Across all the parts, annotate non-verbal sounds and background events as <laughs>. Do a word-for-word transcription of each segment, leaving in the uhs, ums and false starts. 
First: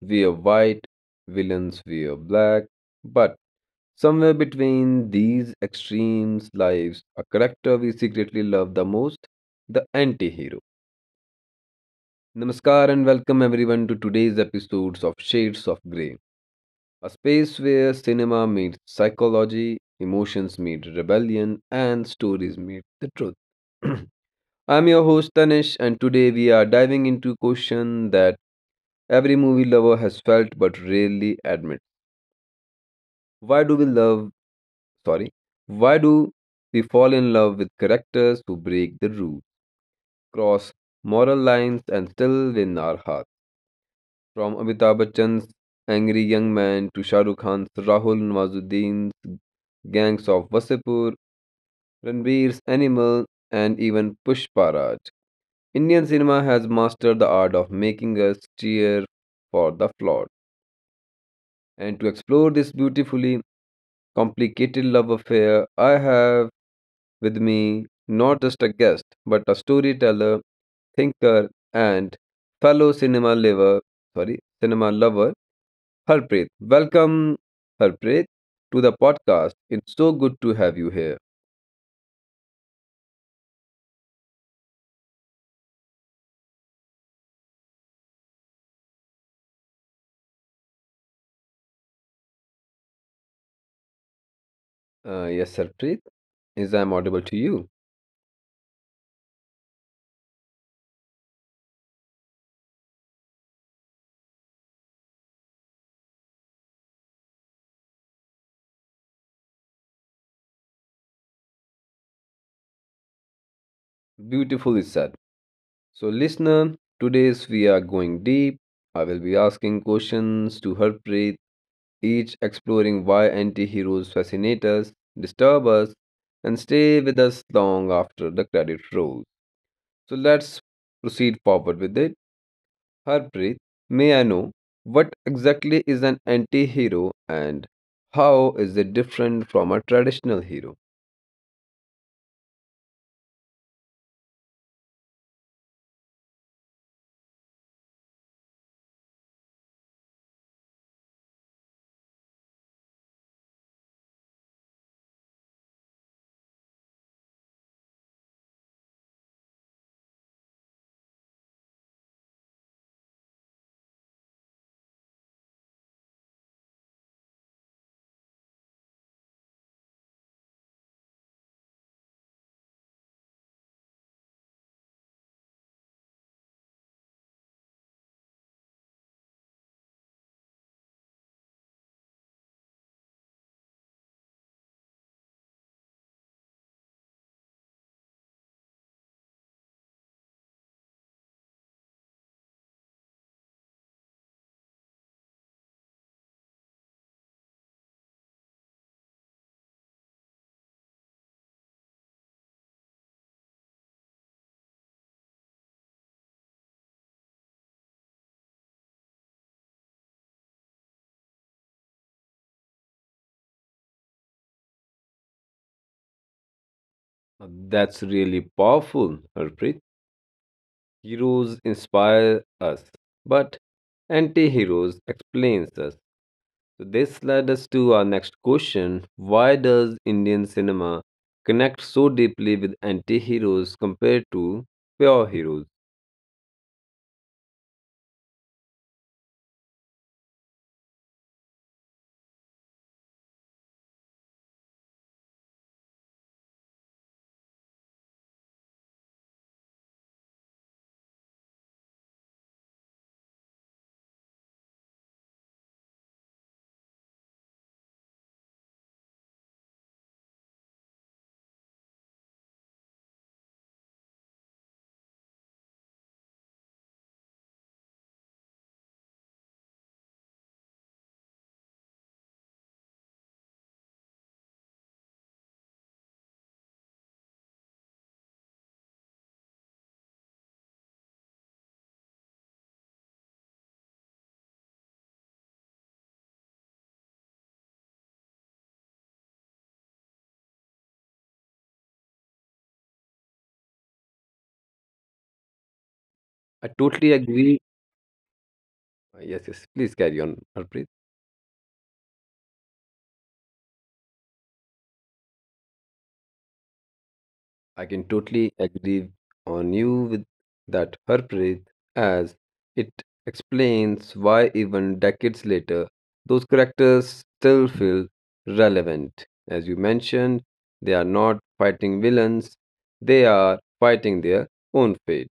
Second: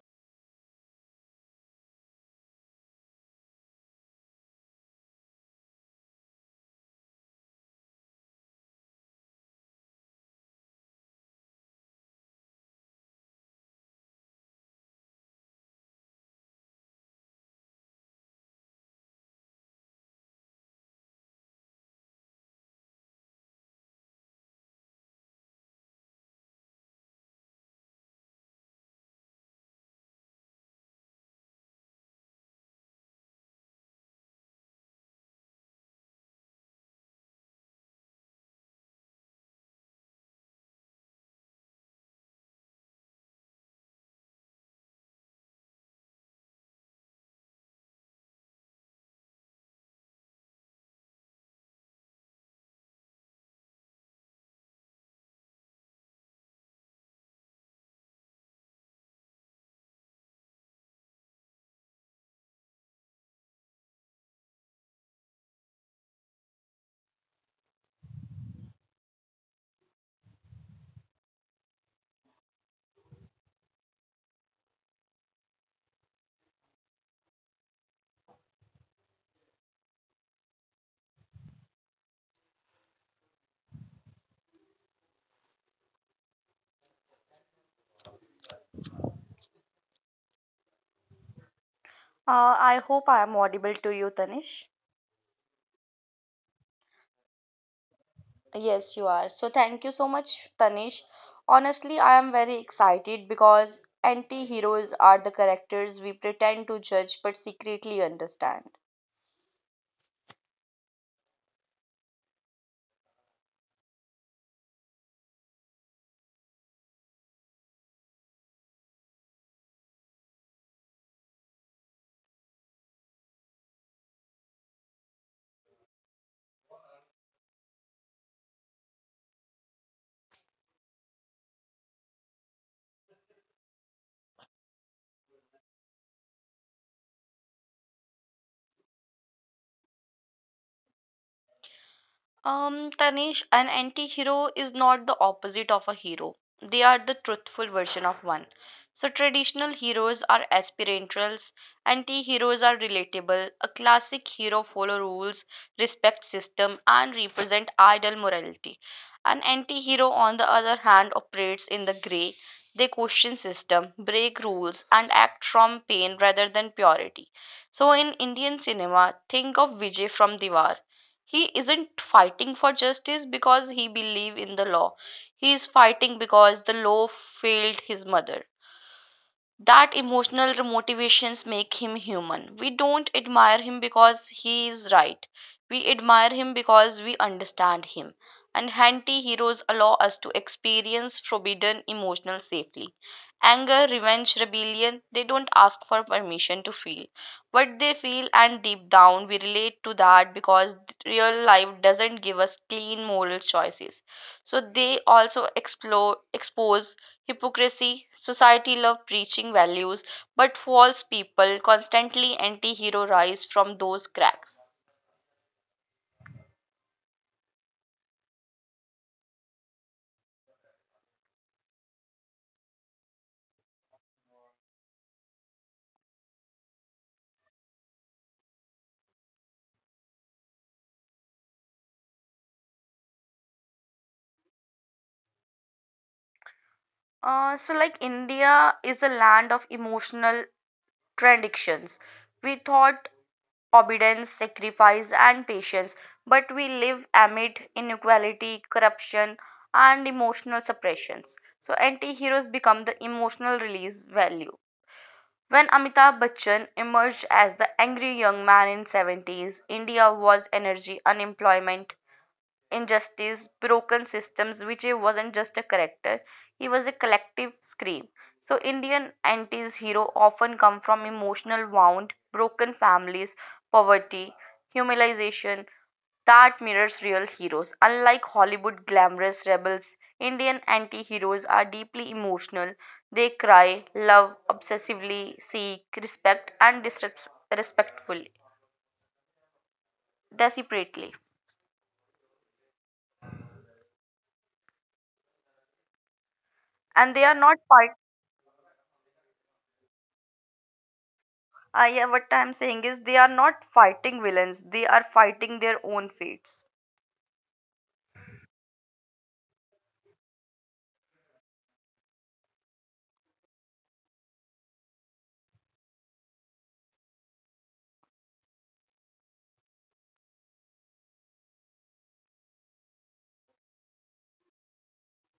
wear white, villains wear black, but somewhere between these extremes lives a character we secretly love the most, the anti hero. Namaskar and welcome everyone to today's episodes of Shades of Grey, a space where cinema meets psychology, emotions meet rebellion, and stories meet the truth. <clears throat> I'm your host Tanish, and today we are diving into a question that every movie lover has felt but rarely admits. Why do we love, sorry, why do we fall in love with characters who break the rules, cross moral lines, and still win our hearts? From Amitabh Bachchan's Angry Young Man to Shah Rukh Khan's Rahul Nawazuddin's Gangs of Wasipur, Ranbir's Animal, and even Pushparaj, Indian cinema has mastered the art of making us cheer for the flawed. And to explore this beautifully complicated love affair, I have with me not just a guest, but a storyteller, thinker, and fellow cinema lover, sorry, cinema lover, Harpreet. Welcome, Harpreet, to the podcast. It's so good to have you here. I hope I am audible to you, Tanish. Uh, yes, Harpreet, is I'm audible to you. Yes, you are. So thank you so much, Tanish. Honestly, I am very excited because anti heroes are the characters we pretend to judge but secretly understand. Beautifully said. So, listener, today's we are going deep. I will be asking questions to Harpreet each exploring why anti heroes fascinate us, disturb us, and stay with us long after the credit rolls. So let's proceed forward with it. Harpreet, may I know what exactly is an anti hero and how is it different from a traditional hero? Um, Tanish, an anti-hero is not the opposite of a hero. They are the truthful version of one. So traditional heroes are aspirantals, anti-heroes are relatable. A classic hero follow rules, respect system, and represent ideal morality. An anti-hero, on the other hand, operates in the gray. They question system, break rules, and act from pain rather than purity. So in Indian cinema, think of Vijay from Diwar, he isn't fighting for justice because he believe in the law, he is fighting because the law failed his mother. That emotional motivations make him human. We don't admire him because he is right. We admire him because we understand him. And anti-heroes allow us to experience forbidden emotional safely. Anger, revenge, rebellion, they don't ask for permission to feel. What they feel and deep down we relate to that because real life doesn't give us clean moral choices. So they also explore expose hypocrisy. Society love preaching values, but false people, constantly anti hero rise from those cracks. That's really powerful, Harpreet. Heroes inspire us, but anti heroes explains us. So this led us to our next question. Why does Indian cinema connect so deeply with anti-heroes compared to pure heroes? Uh, so, like India is a land of emotional contradictions. We thought obedience, sacrifice, and patience, but we live amid inequality, corruption, and emotional suppressions. So, anti heroes become the emotional release value. When Amitabh Bachchan emerged as the angry young man in seventies, India was energy, unemployment, injustice, broken systems, Vijay wasn't just a character, he was a collective scream. So Indian anti's hero often come from emotional wound, broken families, poverty, humiliation, that mirrors real heroes. Unlike Hollywood glamorous rebels, Indian anti heroes are deeply emotional. They cry, love obsessively, seek respect, and disrespectfully, desperately. I And totally they are not agree. <laughs> fight. Yes, yes, please carry on, Harpreet. I yeah, what I'm saying is they are not fighting villains. They are fighting their own fates. I can totally agree on you with that her praise as it explains why even decades later those characters still feel relevant. As you mentioned, they are not fighting villains, they are fighting their own fate.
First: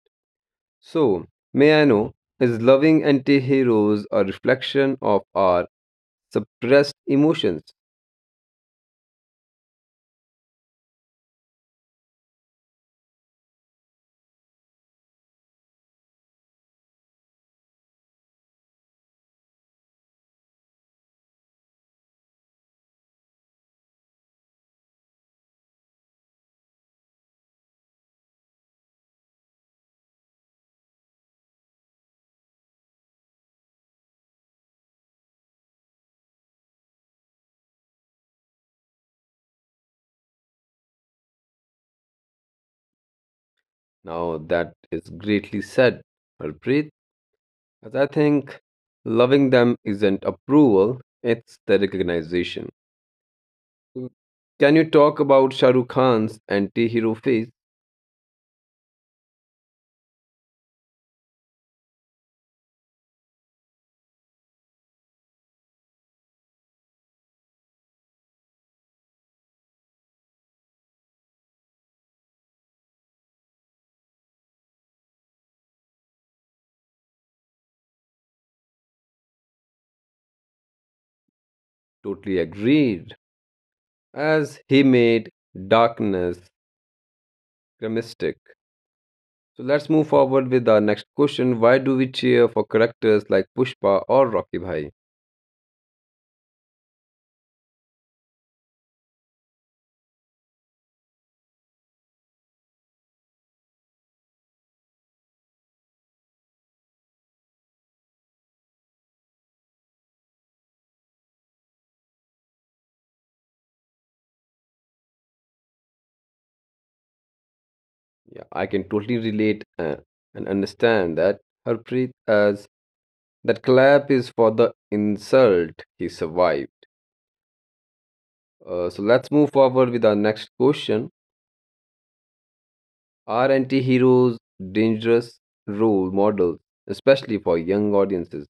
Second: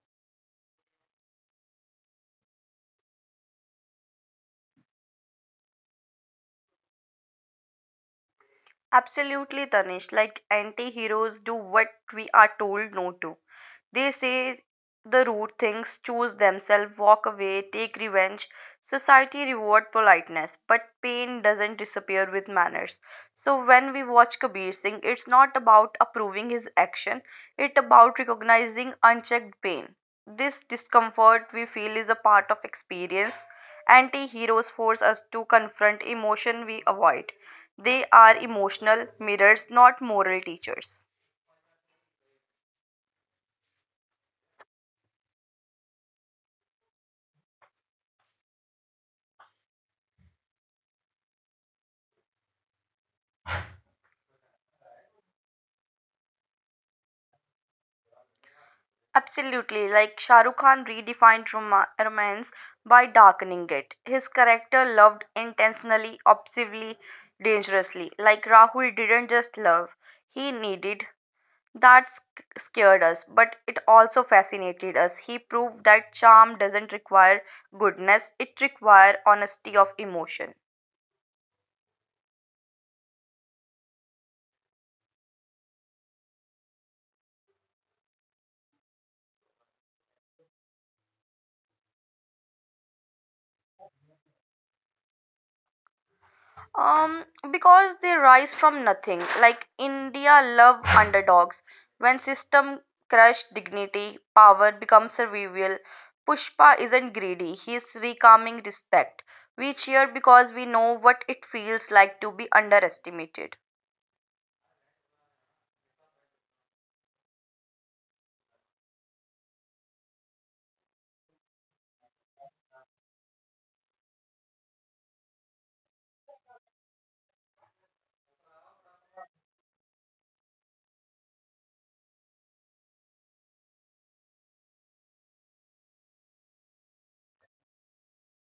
So, may I know, is loving anti-heroes a reflection of our suppressed emotions? Absolutely, Tanish. Like anti heroes do what we are told no to. They say the rude things, choose themselves, walk away, take revenge. Society reward politeness, but pain doesn't disappear with manners. So when we watch Kabir Singh, it's not about approving his action, it's about recognizing unchecked pain. This discomfort we feel is a part of experience. Anti heroes force us to confront emotion we avoid. They are emotional mirrors, not moral teachers. Now that is greatly said, Harpreet. As I think loving them isn't approval, it's the recognition. Mm. Can you talk about Shah Rukh Khan's anti-hero phase? Absolutely, like Shah Rukh Khan redefined roma- romance by darkening it. His character loved intentionally, obsessively, dangerously. Like Rahul didn't just love, he needed. That sc- scared us, but it also fascinated us. He proved that charm doesn't require goodness, it requires honesty of emotion. Totally agreed. As he made darkness grimmistic. So let's move forward with our next question. Why do we cheer for characters like Pushpa or Rocky Bhai? Um, because they rise from nothing. Like India love underdogs. When system crush dignity, power becomes servile. Pushpa isn't greedy. He is recalming respect. We cheer because we know what it feels like to be underestimated. Yeah, I can totally relate uh, and understand that Harpreet as that clap is for the insult he survived. Uh, so let's move forward with our next question. Are anti-heroes dangerous role models, especially for young audiences?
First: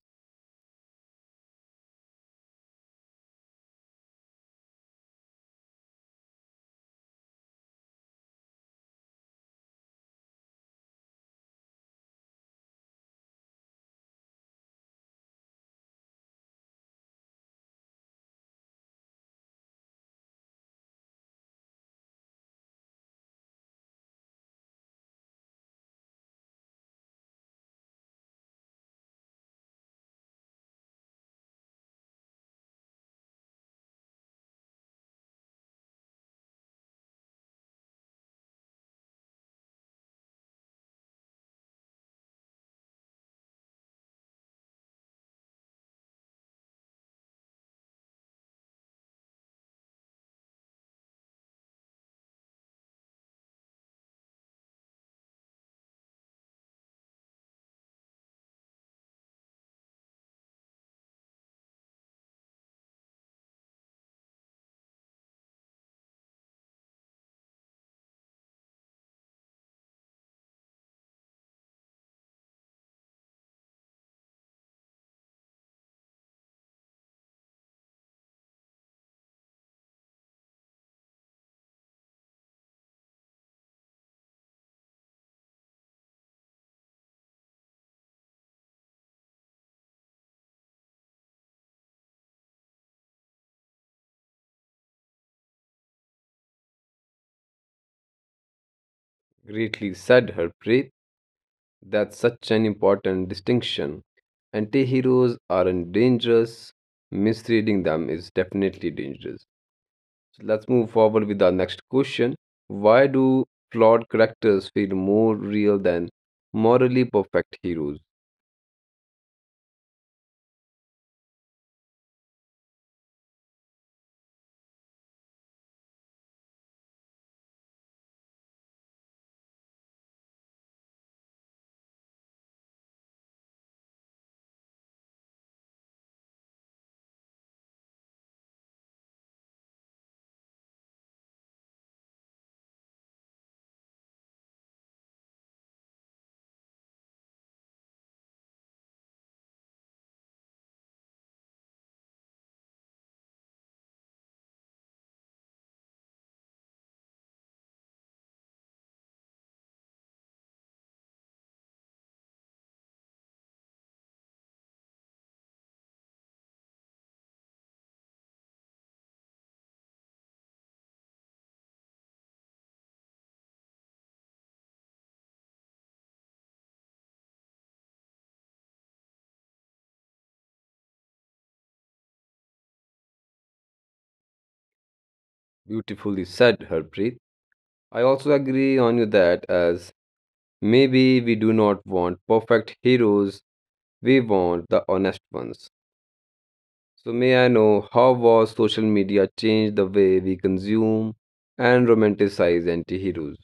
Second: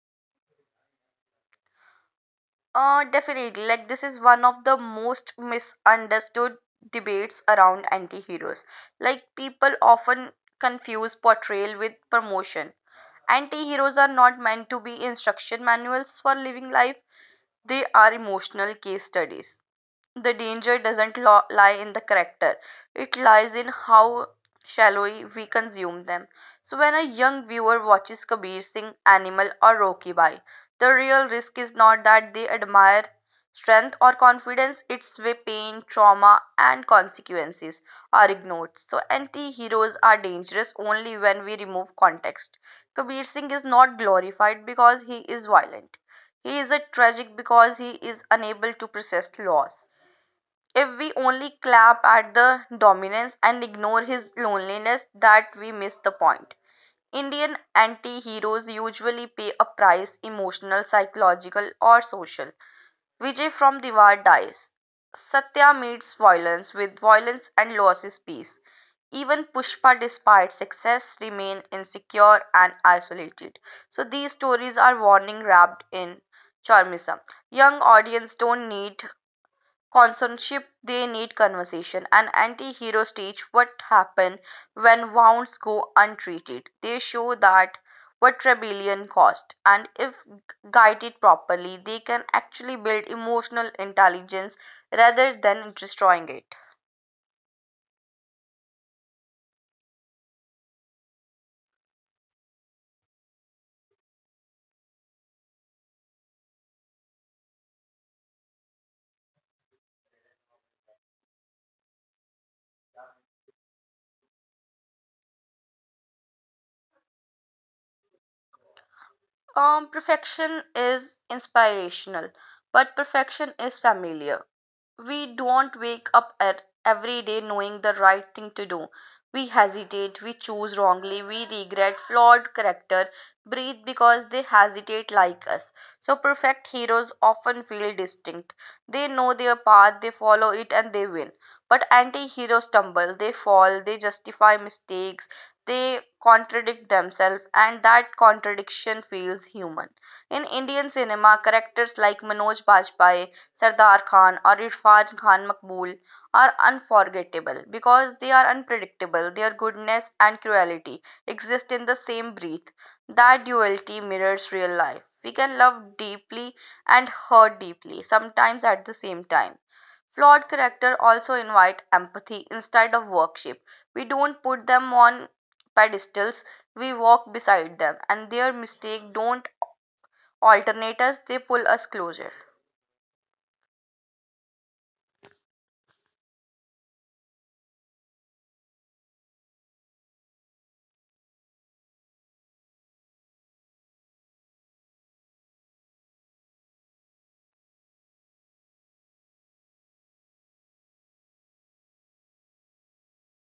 Uh, definitely. Like this is one of the most misunderstood debates around anti-heroes. Like people often confuse portrayal with promotion. Anti-heroes are not meant to be instruction manuals for living life. They are emotional case studies. The danger doesn't lo- lie in the character, it lies in how shallowly we consume them. So, when a young viewer watches Kabir Singh, Animal, or Rocky Bai, the real risk is not that they admire strength or confidence, it's way pain, trauma, and consequences are ignored. So, anti heroes are dangerous only when we remove context. Kabir Singh is not glorified because he is violent. He is a tragic because he is unable to process loss. If we only clap at the dominance and ignore his loneliness, that we miss the point. Indian anti heroes usually pay a price emotional, psychological, or social. Vijay from Diwar dies. Satya meets violence, with violence and loses peace. Even Pushpa, despite success, remain insecure and isolated. So these stories are warning wrapped in charmism. Young audience don't need consortship, they need conversation. An anti-hero stage what happen when wounds go untreated. They show that what rebellion cost and if guided properly they can actually build emotional intelligence rather than destroying it. Greatly said, Harpreet. That's such an important distinction. Anti-heroes aren't dangerous. Misreading them is definitely dangerous. So let's move forward with our next question. Why do flawed characters feel more real than morally perfect heroes? Um, perfection is inspirational, but perfection is familiar. We don't wake up at every day knowing the right thing to do. We hesitate, we choose wrongly, we regret flawed character, breathe because they hesitate like us. So perfect heroes often feel distinct. They know their path, they follow it and they win. But anti-heroes stumble, they fall, they justify mistakes, they contradict themselves and that contradiction feels human. In Indian cinema, characters like Manoj Bajpayee Sardar Khan or Irfan Khan Makbul are unforgettable because they are unpredictable. Their goodness and cruelty exist in the same breath. That duality mirrors real life. We can love deeply and hurt deeply, sometimes at the same time. Flawed character also invite empathy instead of worship. We don't put them on pedestals, we walk beside them and their mistake don't alternate us, they pull us closer. Beautifully said, Harpreet. I also agree on you that as maybe we do not want perfect heroes, we want the honest ones. So, may I know how was social media changed the way we consume and romanticize anti heroes?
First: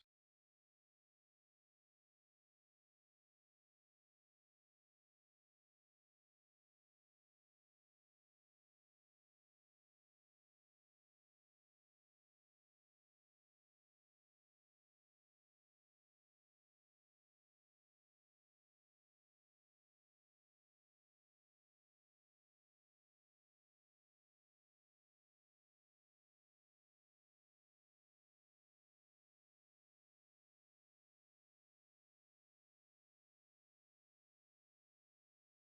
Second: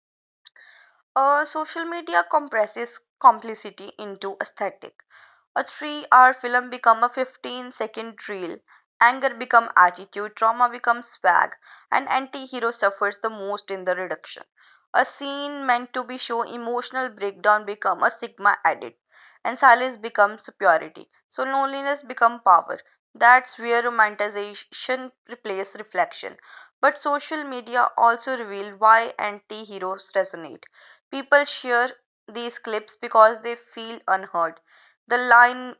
Uh, social media compresses complicity into aesthetic. A three-hour film become a fifteen-second reel. Anger become attitude, trauma becomes swag, and anti-hero suffers the most in the reduction. A scene meant to be show emotional breakdown become a sigma edit, and silence becomes superiority. So loneliness become power. That's where romanticization replaces reflection. But social media also reveal why anti-heroes resonate. People share these clips because they feel unheard. The line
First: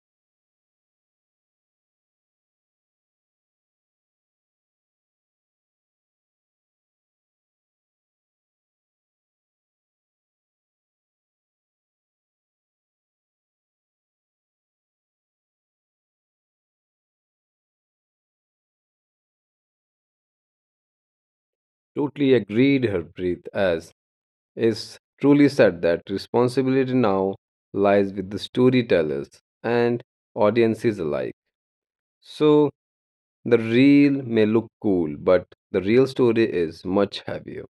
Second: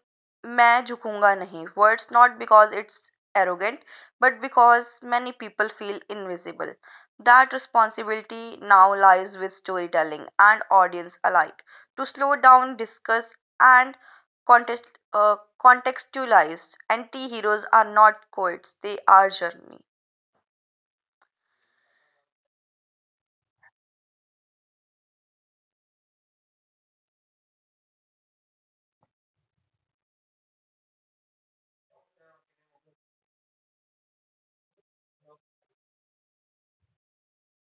मैं झुकूंगा नहीं words not because it's arrogant but because many people feel invisible. That responsibility now lies with storytelling and audience alike to slow down, discuss and context, uh, contextualize. Anti-heroes are not quotes, they are journey. Totally agreed, Harpreet, as is truly said that responsibility now lies with the storytellers and audiences alike. So, the reel may look cool, but the real story is much heavier.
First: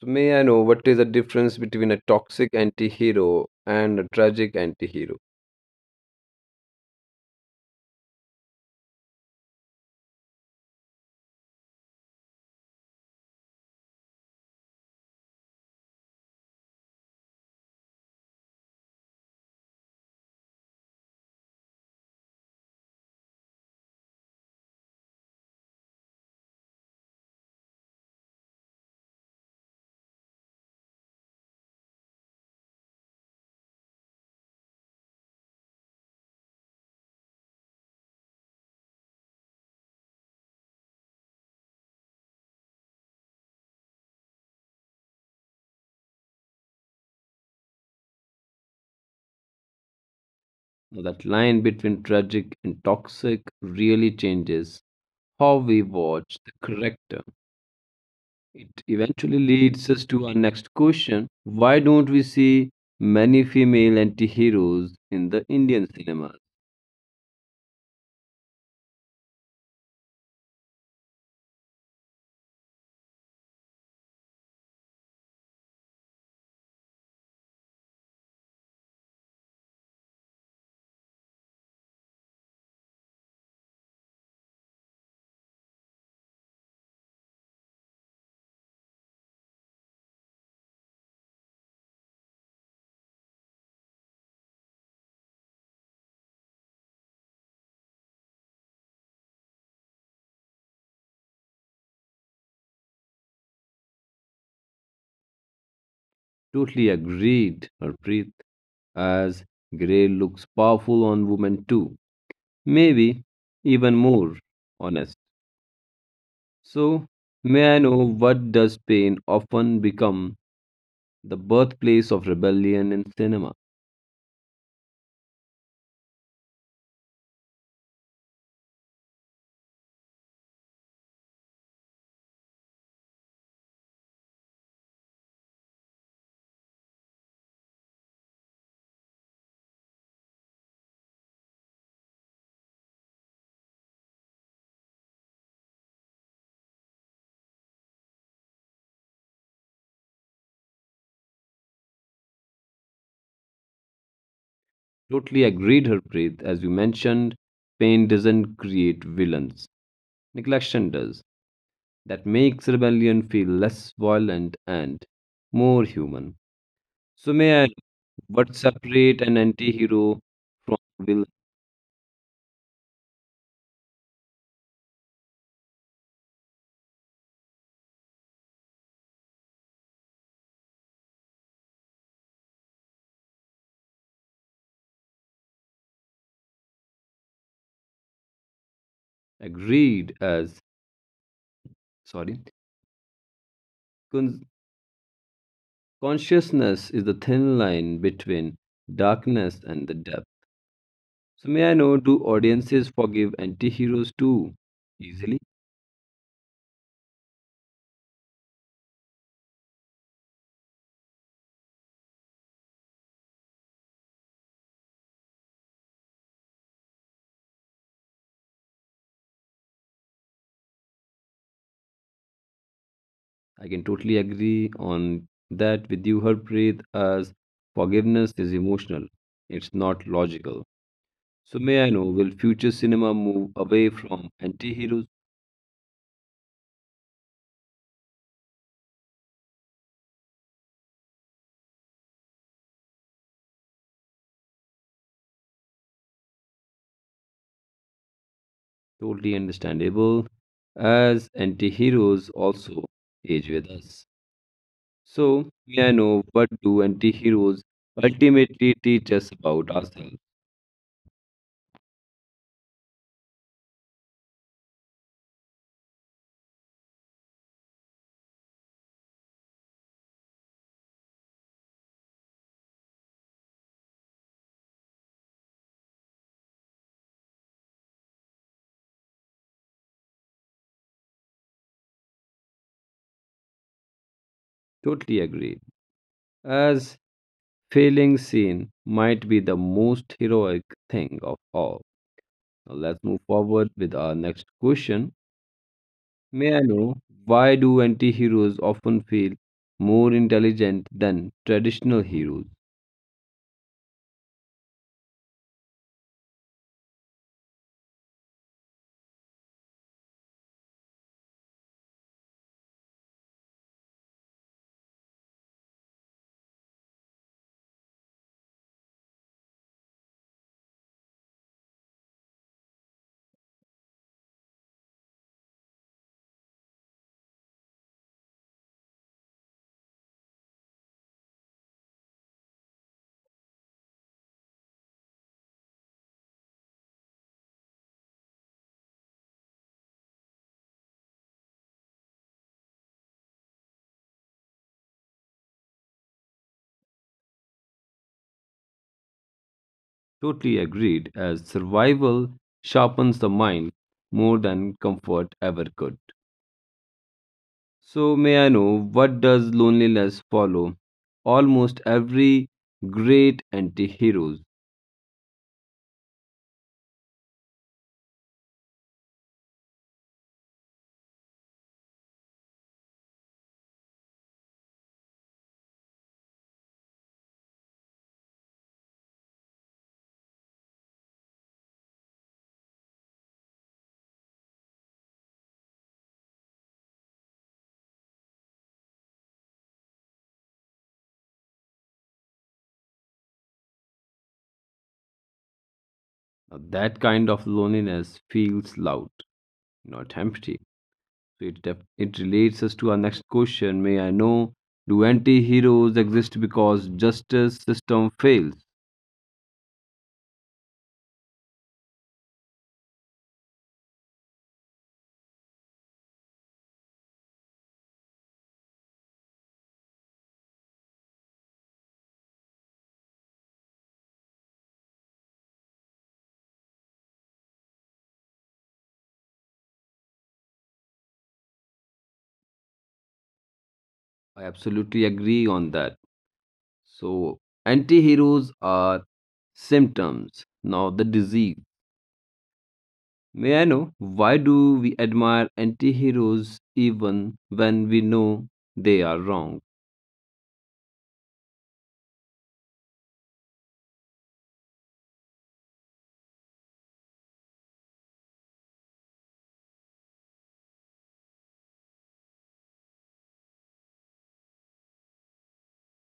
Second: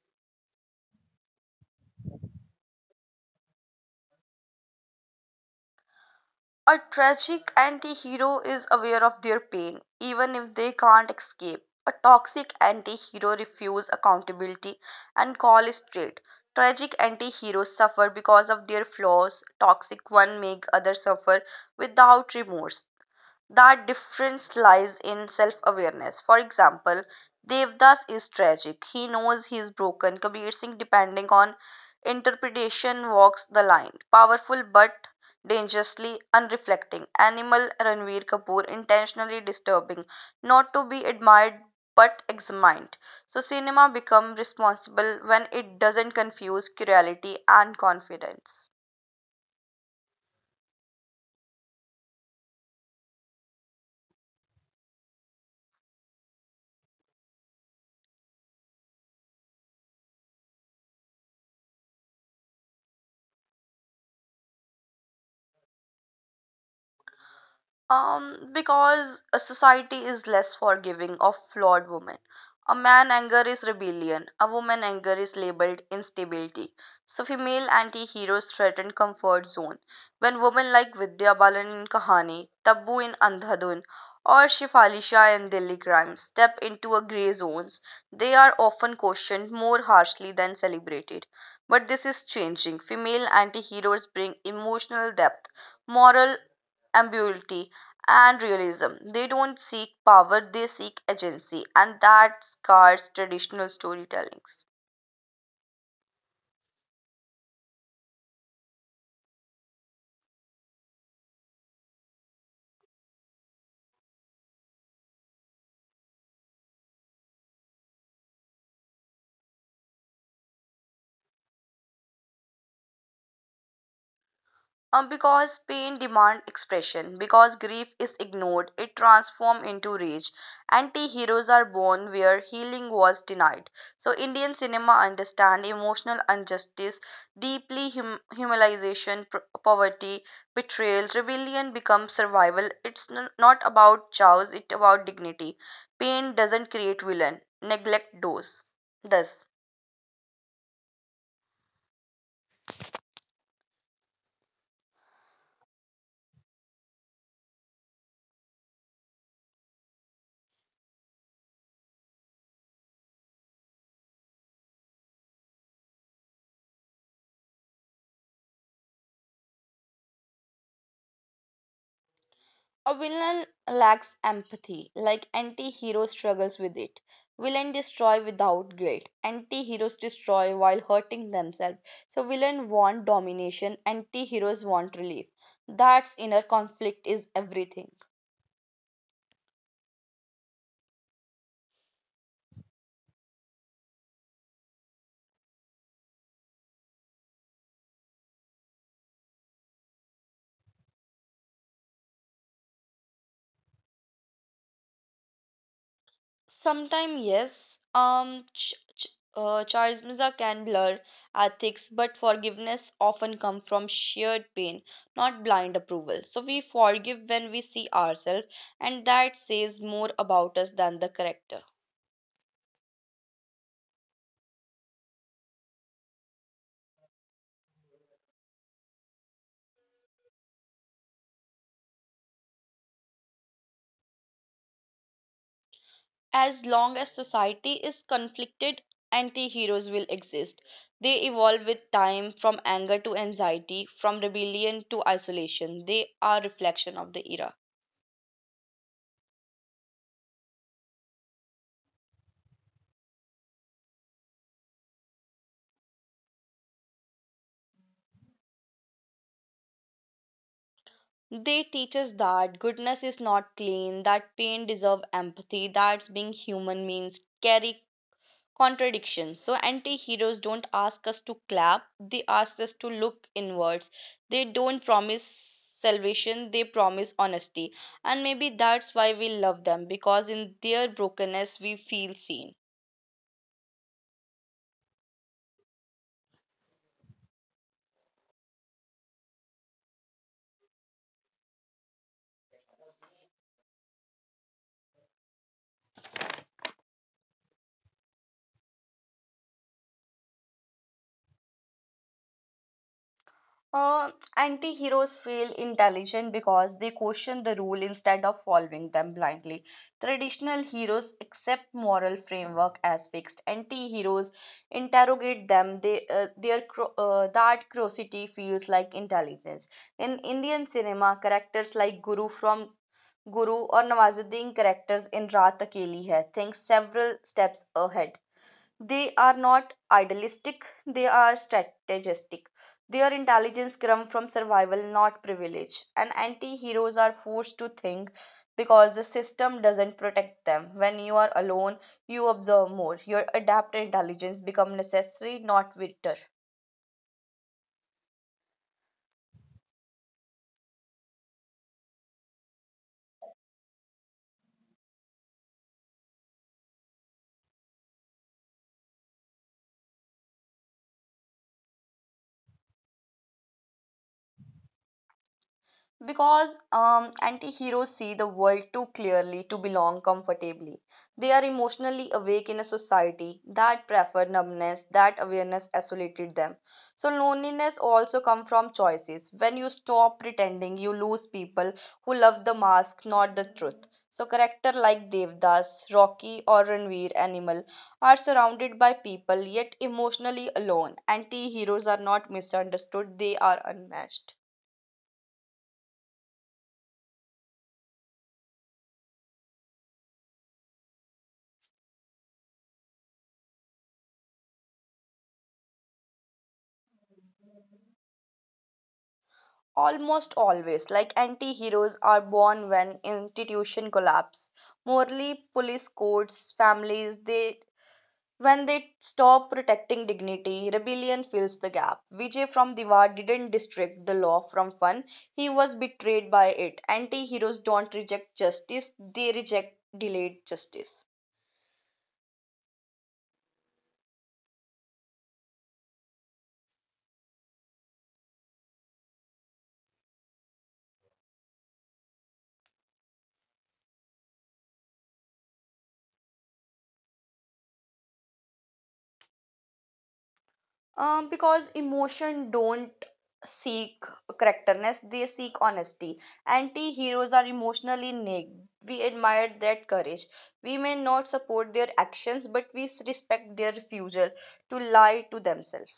So may I know what is the difference between a toxic anti-hero and a tragic anti-hero? A tragic anti hero is aware of their pain, even if they can't escape. A toxic anti hero refuses accountability and call is straight. Tragic anti heroes suffer because of their flaws. Toxic one make others suffer without remorse. That difference lies in self awareness. For example, Devdas is tragic. He knows he is broken. Kabir Singh, depending on interpretation, walks the line. Powerful but dangerously unreflecting. Animal Ranveer Kapoor, intentionally disturbing. Not to be admired but examined. So, cinema become responsible when it doesn't confuse curiosity and confidence. Now, that line between tragic and toxic really changes how we watch the character. It eventually leads us to our next question. Why don't we see many female anti-heroes in the Indian cinema? Um, because a society is less forgiving of flawed women. A man anger is rebellion. A woman anger is labeled instability. So female anti-heroes threaten comfort zone. When women like Vidya Balan in Kahani, Taboo in Andhadhun, or Shefali Shah in Delhi Crime step into a grey zones, they are often questioned more harshly than celebrated. But this is changing. Female anti-heroes bring emotional depth, moral ambiguity and realism. They don't seek power, they seek agency, and that scars traditional storytellings. Totally agreed, Harpreet, as Grey looks powerful on women too. Maybe even more honest. So, may I know what does pain often become the birthplace of rebellion in cinema? Um, because pain demand expression, because grief is ignored, it transforms into rage. Anti-heroes are born where healing was denied. So Indian cinema understand emotional injustice, deeply hum- humanization, pr- poverty, betrayal, rebellion becomes survival. It's n- not about chows, it's about dignity. Pain doesn't create villain, neglect does. Thus. Totally agreed, Harpreet. As you mentioned, pain doesn't create villains. Neglection does. That makes rebellion feel less violent and more human. So may I what separate an anti-hero from villain? A villain lacks empathy, like anti hero struggles with it. Villain destroy without guilt. Anti heroes destroy while hurting themselves. So, villain want domination, anti heroes want relief. That's inner conflict is everything. Agreed as sorry. Con- Consciousness is the thin line between darkness and the depth. So may I know, do audiences forgive anti-heroes too easily? Sometime yes, um, ch- ch- uh, charisma can blur ethics, but forgiveness often comes from shared pain, not blind approval. So we forgive when we see ourselves, and that says more about us than the character. I can totally agree on that with you, Harpreet, as forgiveness is emotional. It's not logical. So may I know, will future cinema move away from anti-heroes? As long as society is conflicted, anti heroes will exist. They evolve with time from anger to anxiety, from rebellion to isolation. They are reflection of the era. Totally understandable, as anti-heroes also age with us. So may I know, what do anti-heroes ultimately teach us about ourselves? They teach us that goodness is not clean, that pain deserves empathy, that being human means carry contradictions. So anti heroes don't ask us to clap, they ask us to look inwards. They don't promise salvation, they promise honesty. And maybe that's why we love them because in their brokenness we feel seen. Totally agree. As failing scene might be the most heroic thing of all. Now let's move forward with our next question. May I know why do anti-heroes often feel more intelligent than traditional heroes? Uh, Anti heroes feel intelligent because they question the rule instead of following them blindly. Traditional heroes accept moral framework as fixed. Anti heroes interrogate them. They, uh, their cru- uh, that curiosity feels like intelligence. In Indian cinema, characters like Guru from Guru or Nawazuddin characters in Raat Akeli Hai think several steps ahead. They are not idealistic, they are strategistic. Their intelligence comes from survival not privilege, and anti-heroes are forced to think because the system doesn't protect them. When you are alone you observe more, your adaptive intelligence becomes necessary not victor. Totally agreed, as survival sharpens the mind more than comfort ever could. So may I know what does loneliness follow? Almost every great anti-heroes. Because um, anti-heroes see the world too clearly to belong comfortably. They are emotionally awake in a society that prefer numbness. That awareness isolated them. So loneliness also come from choices. When you stop pretending you lose people who love the mask not the truth. So character like Devdas, Rocky or Ranveer Animal are surrounded by people yet emotionally alone. Anti-heroes are not misunderstood, they are unmatched. Now, that kind of loneliness feels loud, not empty. So it def- it relates us to our next question. May I know do anti-heroes exist because justice system fails? Almost always, like anti heroes are born when institution collapse. Morally, police courts, families, they when they stop protecting dignity, rebellion fills the gap. Vijay from Diwar didn't distract the law from fun. He was betrayed by it. Anti heroes don't reject justice, they reject delayed justice. I absolutely agree on that. So anti-heroes are symptoms, not the disease. May I know why do we admire anti-heroes even when we know they are wrong? Um because emotion don't seek correctness, they seek honesty. Anti-heroes are emotionally naked. We admire their courage. We may not support their actions, but we respect their refusal to lie to themselves.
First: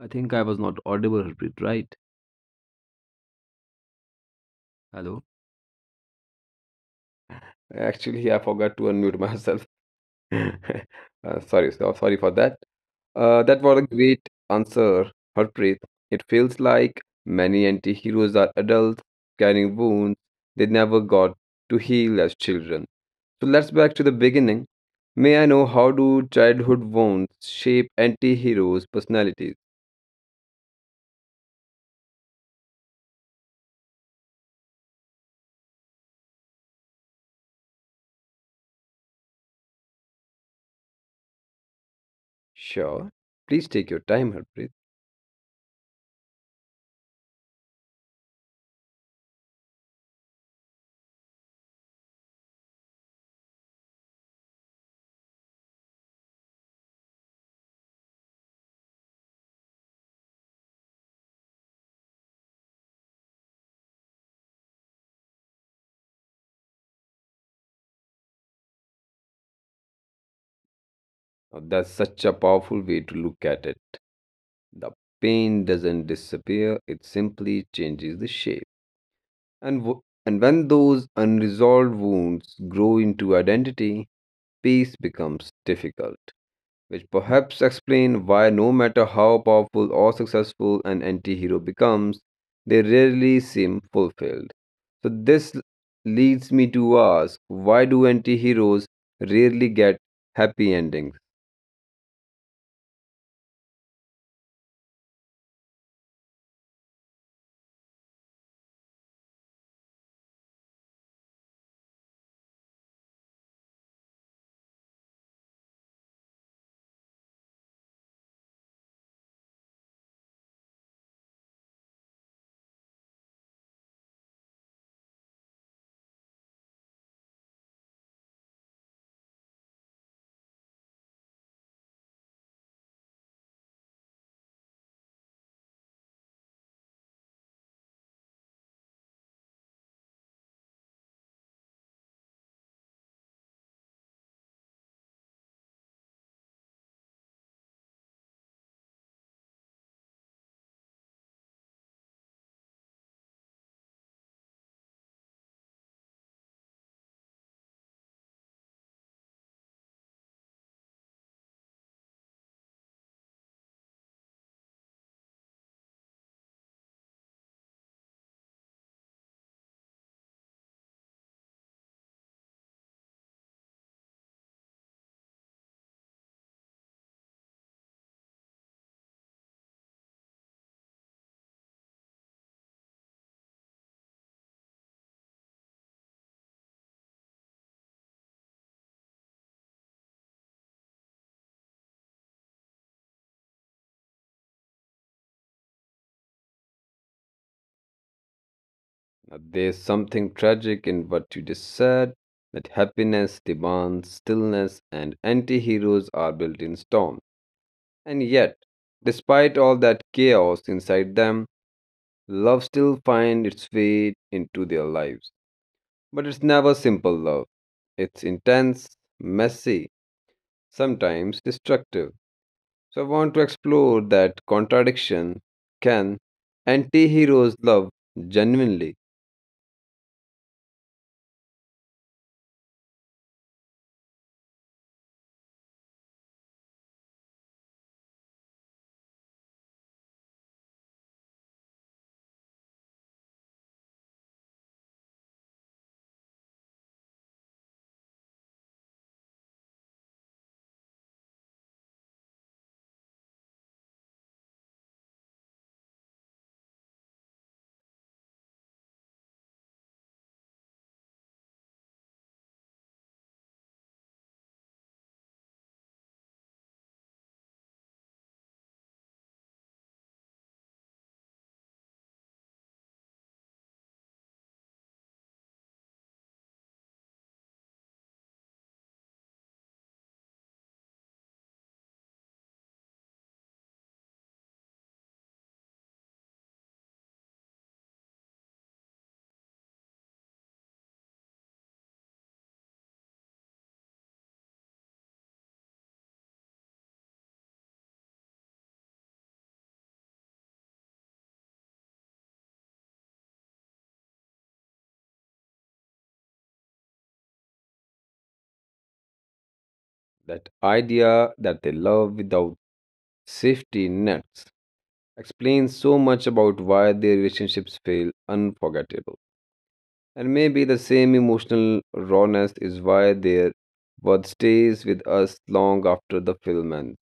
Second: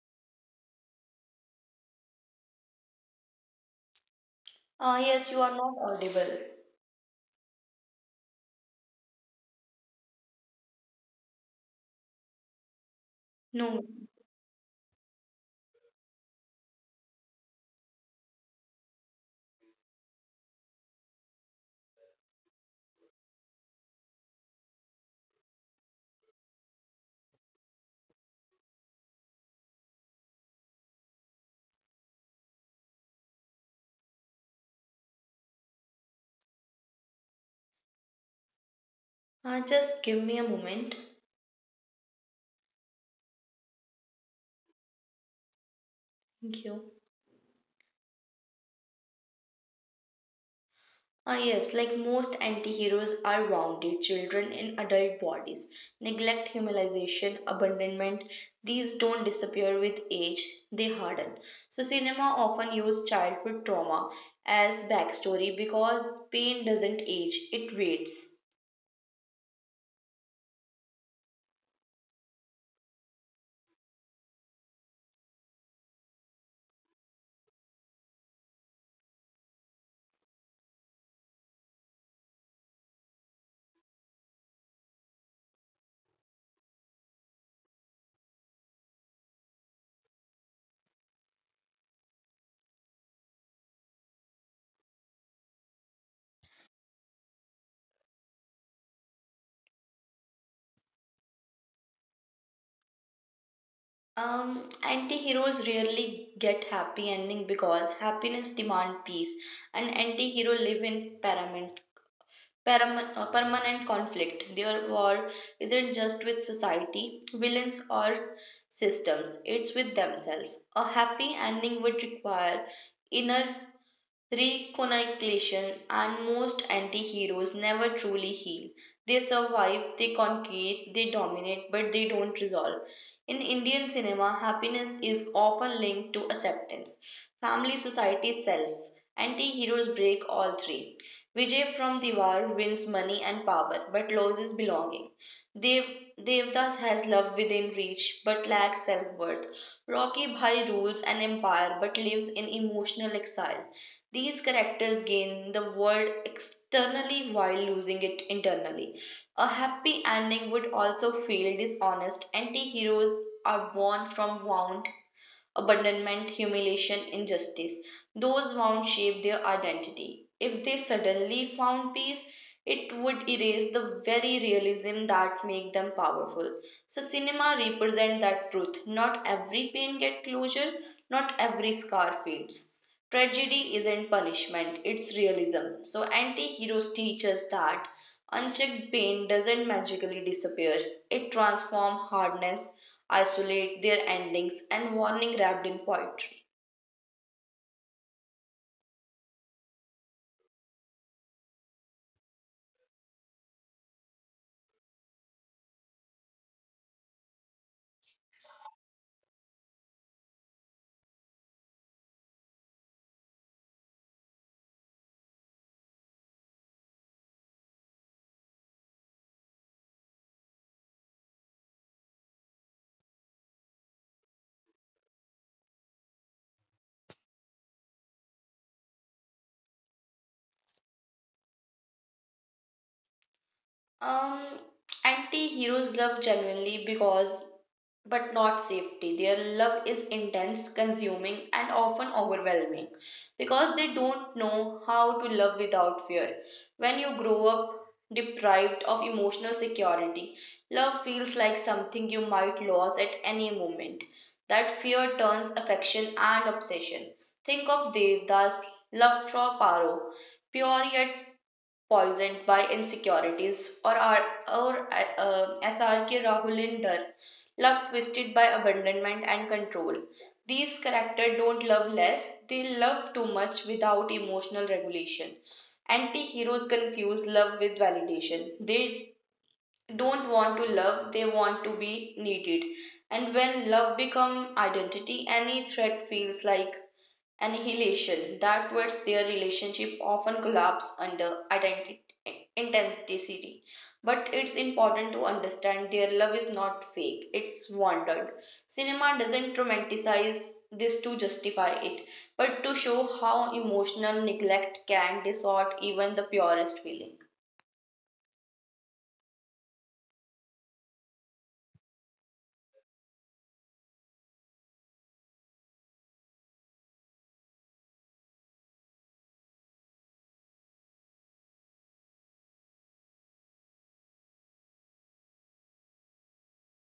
I think I was not audible, Harpreet, right? Ah, Hello? yes, you are not audible. Actually, I forgot to unmute <laughs> myself. <laughs> Uh, sorry, so, sorry for that. Uh, that was a No. great answer, Harpreet. It feels like many anti-heroes are adults carrying wounds they never got to heal as children. So let's back to the beginning. May I know how do childhood wounds shape anti-heroes' personalities? Uh, just give me a moment. Sure. Please take your time, Harpreet. Thank you. Ah, yes, like most anti heroes are wounded children in adult bodies. Neglect, humanization, abandonment, these don't disappear with age, they harden. So, cinema often use childhood trauma as backstory because pain doesn't age, it waits. Now, that's such a powerful way to look at it. The pain doesn't disappear, it simply changes the shape. And, w- and when those unresolved wounds grow into identity, peace becomes difficult, which perhaps explain why no matter how powerful or successful an anti-hero becomes, they rarely seem fulfilled. So this l- leads me to ask, why do anti-heroes rarely get happy endings? Um, anti heroes rarely get happy ending because happiness demand peace, and anti hero live in parament Param- uh, permanent conflict. Their war isn't just with society, villains, or systems, it's with themselves. A happy ending would require inner reconnaculation, and most anti-heroes never truly heal. They survive, they conquer, they dominate, but they don't resolve. In Indian cinema, happiness is often linked to acceptance, family, society, self. Anti-heroes break all three. Vijay from Diwar wins money and power, but loses belonging. Dev- Devdas has love within reach, but lacks self-worth. Rocky Bhai rules an empire but lives in emotional exile. These characters gain the world externally while losing it internally. A happy ending would also feel dishonest. Anti heroes are born from wound, abandonment, humiliation, injustice. Those wounds shape their identity. If they suddenly found peace, it would erase the very realism that make them powerful. So cinema represent that truth. Not every pain get closure, not every scar fades. Tragedy isn't punishment, it's realism. So anti-heroes teach us that unchecked pain doesn't magically disappear. It transforms hardness, isolate their endings and warning wrapped in poetry. Now, there's something tragic in what you just said, that happiness demands stillness and anti-heroes are built in storms. And yet, despite all that chaos inside them, love still finds its way into their lives. But it's never simple love. It's intense, messy, sometimes destructive. So I want to explore that contradiction. Can anti-heroes love genuinely? Um, Anti-heroes love genuinely because, but not safety. Their love is intense, consuming, and often overwhelming because they don't know how to love without fear. When you grow up deprived of emotional security, love feels like something you might lose at any moment. That fear turns affection and obsession. Think of Devdas' love for Paro, pure yet poisoned by insecurities, or, our, or uh, S R K Rahulinder, love twisted by abandonment and control. These characters don't love less, they love too much without emotional regulation. Anti heroes confuse love with validation. They don't want to love, they want to be needed. And when love becomes identity, any threat feels like annihilation. That words their relationship often collapse under identity intensity. But it's important to understand their love is not fake, it's wanted. Cinema doesn't romanticize this to justify it, but to show how emotional neglect can distort even the purest feeling. That idea that they love without safety nets explains so much about why their relationships feel unforgettable. And maybe the same emotional rawness is why their work stays with us long after the film ends.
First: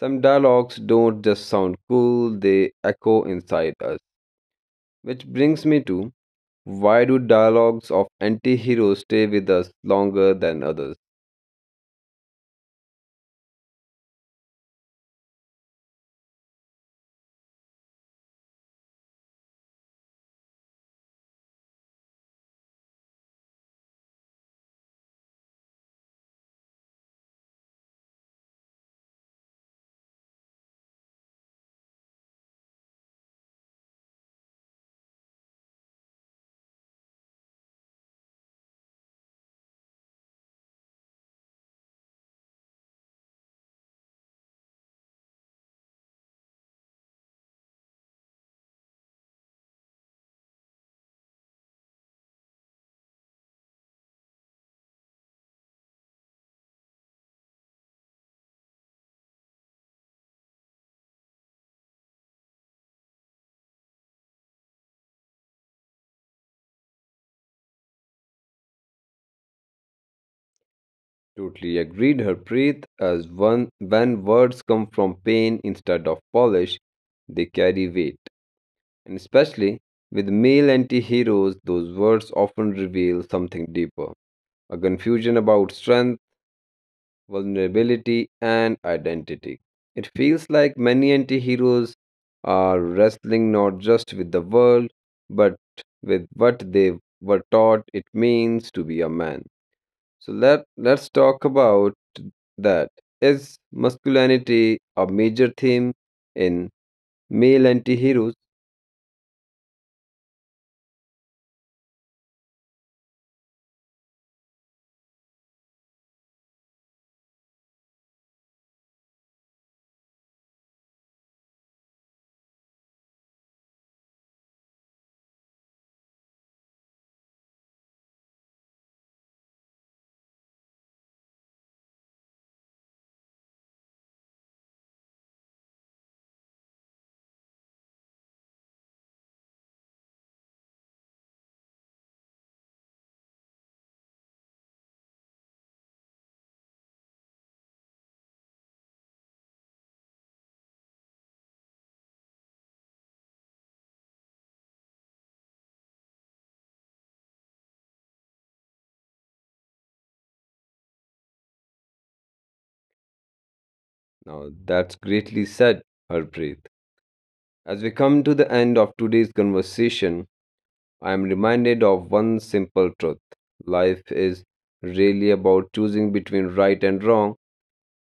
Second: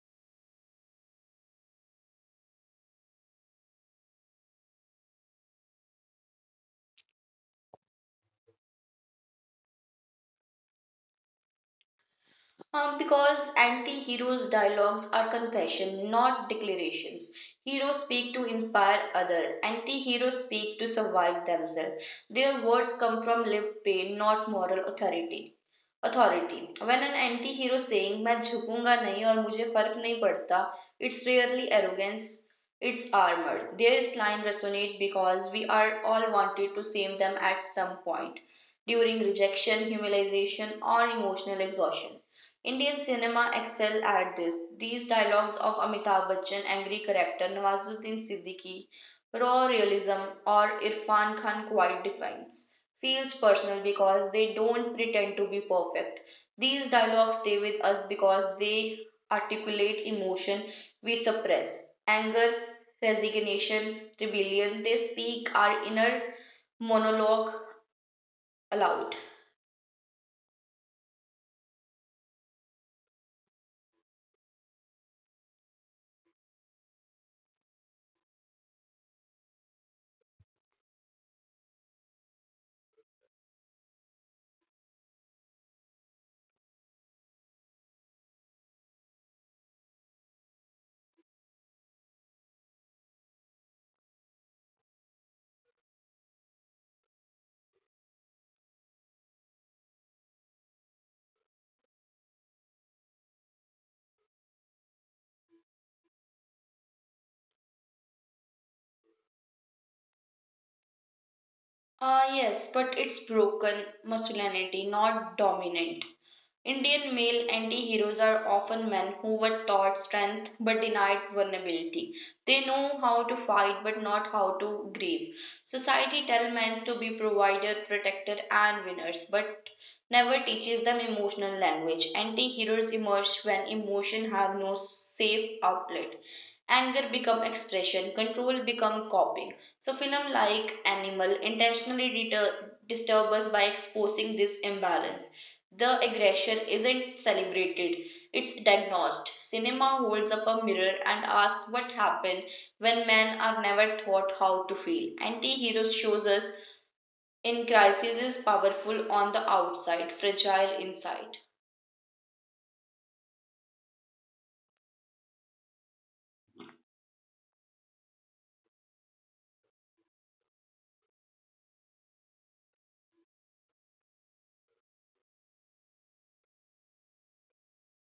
Some dialogues don't just sound cool, they echo inside us. Which brings me to, why do dialogues of anti heroes stay with us longer than others? Um, because anti heroes' dialogues are confession, not declarations. Heroes speak to inspire other. Anti heroes speak to survive themselves. Their words come from lived pain, not moral authority authority. When an anti-hero saying main jhukunga nahi aur mujhe fark nahi padta, it's rarely arrogance, it's armor. Their line resonate because we are all wanted to shame them at some point, during rejection, humiliation, or emotional exhaustion. Indian cinema excel at this. These dialogues of Amitabh Bachchan, angry character Nawazuddin Siddiqui, raw realism, or Irfan Khan quite defines, feels personal because they don't pretend to be perfect. These dialogues stay with us because they articulate emotion we suppress: anger, resignation, rebellion. They speak our inner monologue aloud. Totally agreed, Harpreet, as one when words come from pain instead of polish, they carry weight. And especially with male anti heroes, those words often reveal something deeper, a confusion about strength, vulnerability, and identity. It feels like many anti heroes are wrestling not just with the world, but with what they were taught it means to be a man. So let, let's talk about that. Is masculinity a major theme in male anti heroes? Ah, yes, but it's broken masculinity, not dominant. Indian male anti heroes are often men who were taught strength but denied vulnerability. They know how to fight but not how to grieve. Society tells men to be provider, protector, and winners, but never teaches them emotional language. Anti heroes emerge when emotion have no safe outlet. Anger become expression, control become copying. So film like Animal intentionally deter- disturb us by exposing this imbalance. The aggression isn't celebrated, it's diagnosed. Cinema holds up a mirror and asks what happened when men are never taught how to feel. Anti hero shows us in crisis is powerful on the outside, fragile inside. Now, that's greatly said, Harpreet. As we come to the end of today's conversation, I am reminded of one simple truth: life is really about choosing between right and wrong.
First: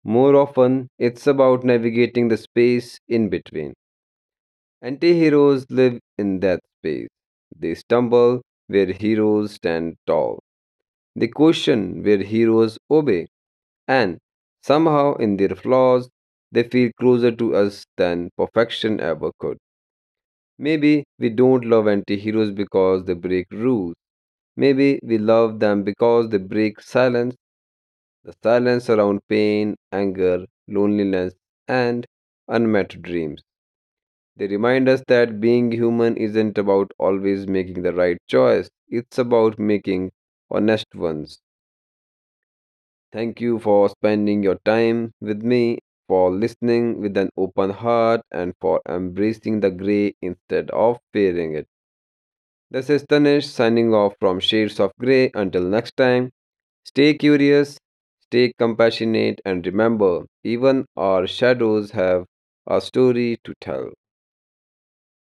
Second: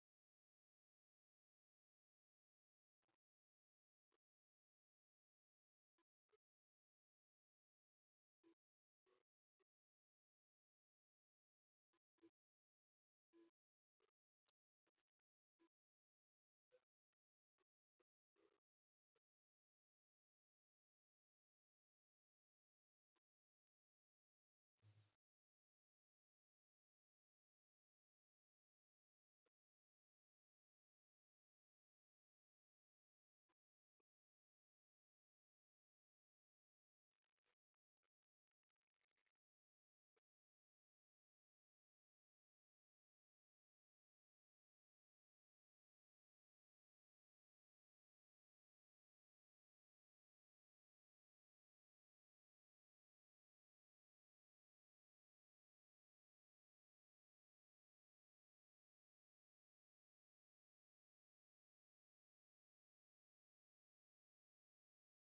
More often, it's about navigating the space in between. Anti heroes live in that space. They stumble where heroes stand tall, they question where heroes obey, and somehow, in their flaws, they feel closer to us than perfection ever could. Maybe we don't love anti heroes because they break rules. Maybe we love them because they break silence, the silence around pain, anger, loneliness, and unmet dreams. They remind us that being human isn't about always making the right choice, it's about making honest ones. Thank you for spending your time with me, for listening with an open heart, and for embracing the grey instead of fearing it. This is Tanish signing off from Shades of Grey. Until next time. Stay curious, stay compassionate, and remember, even our shadows have a story to tell.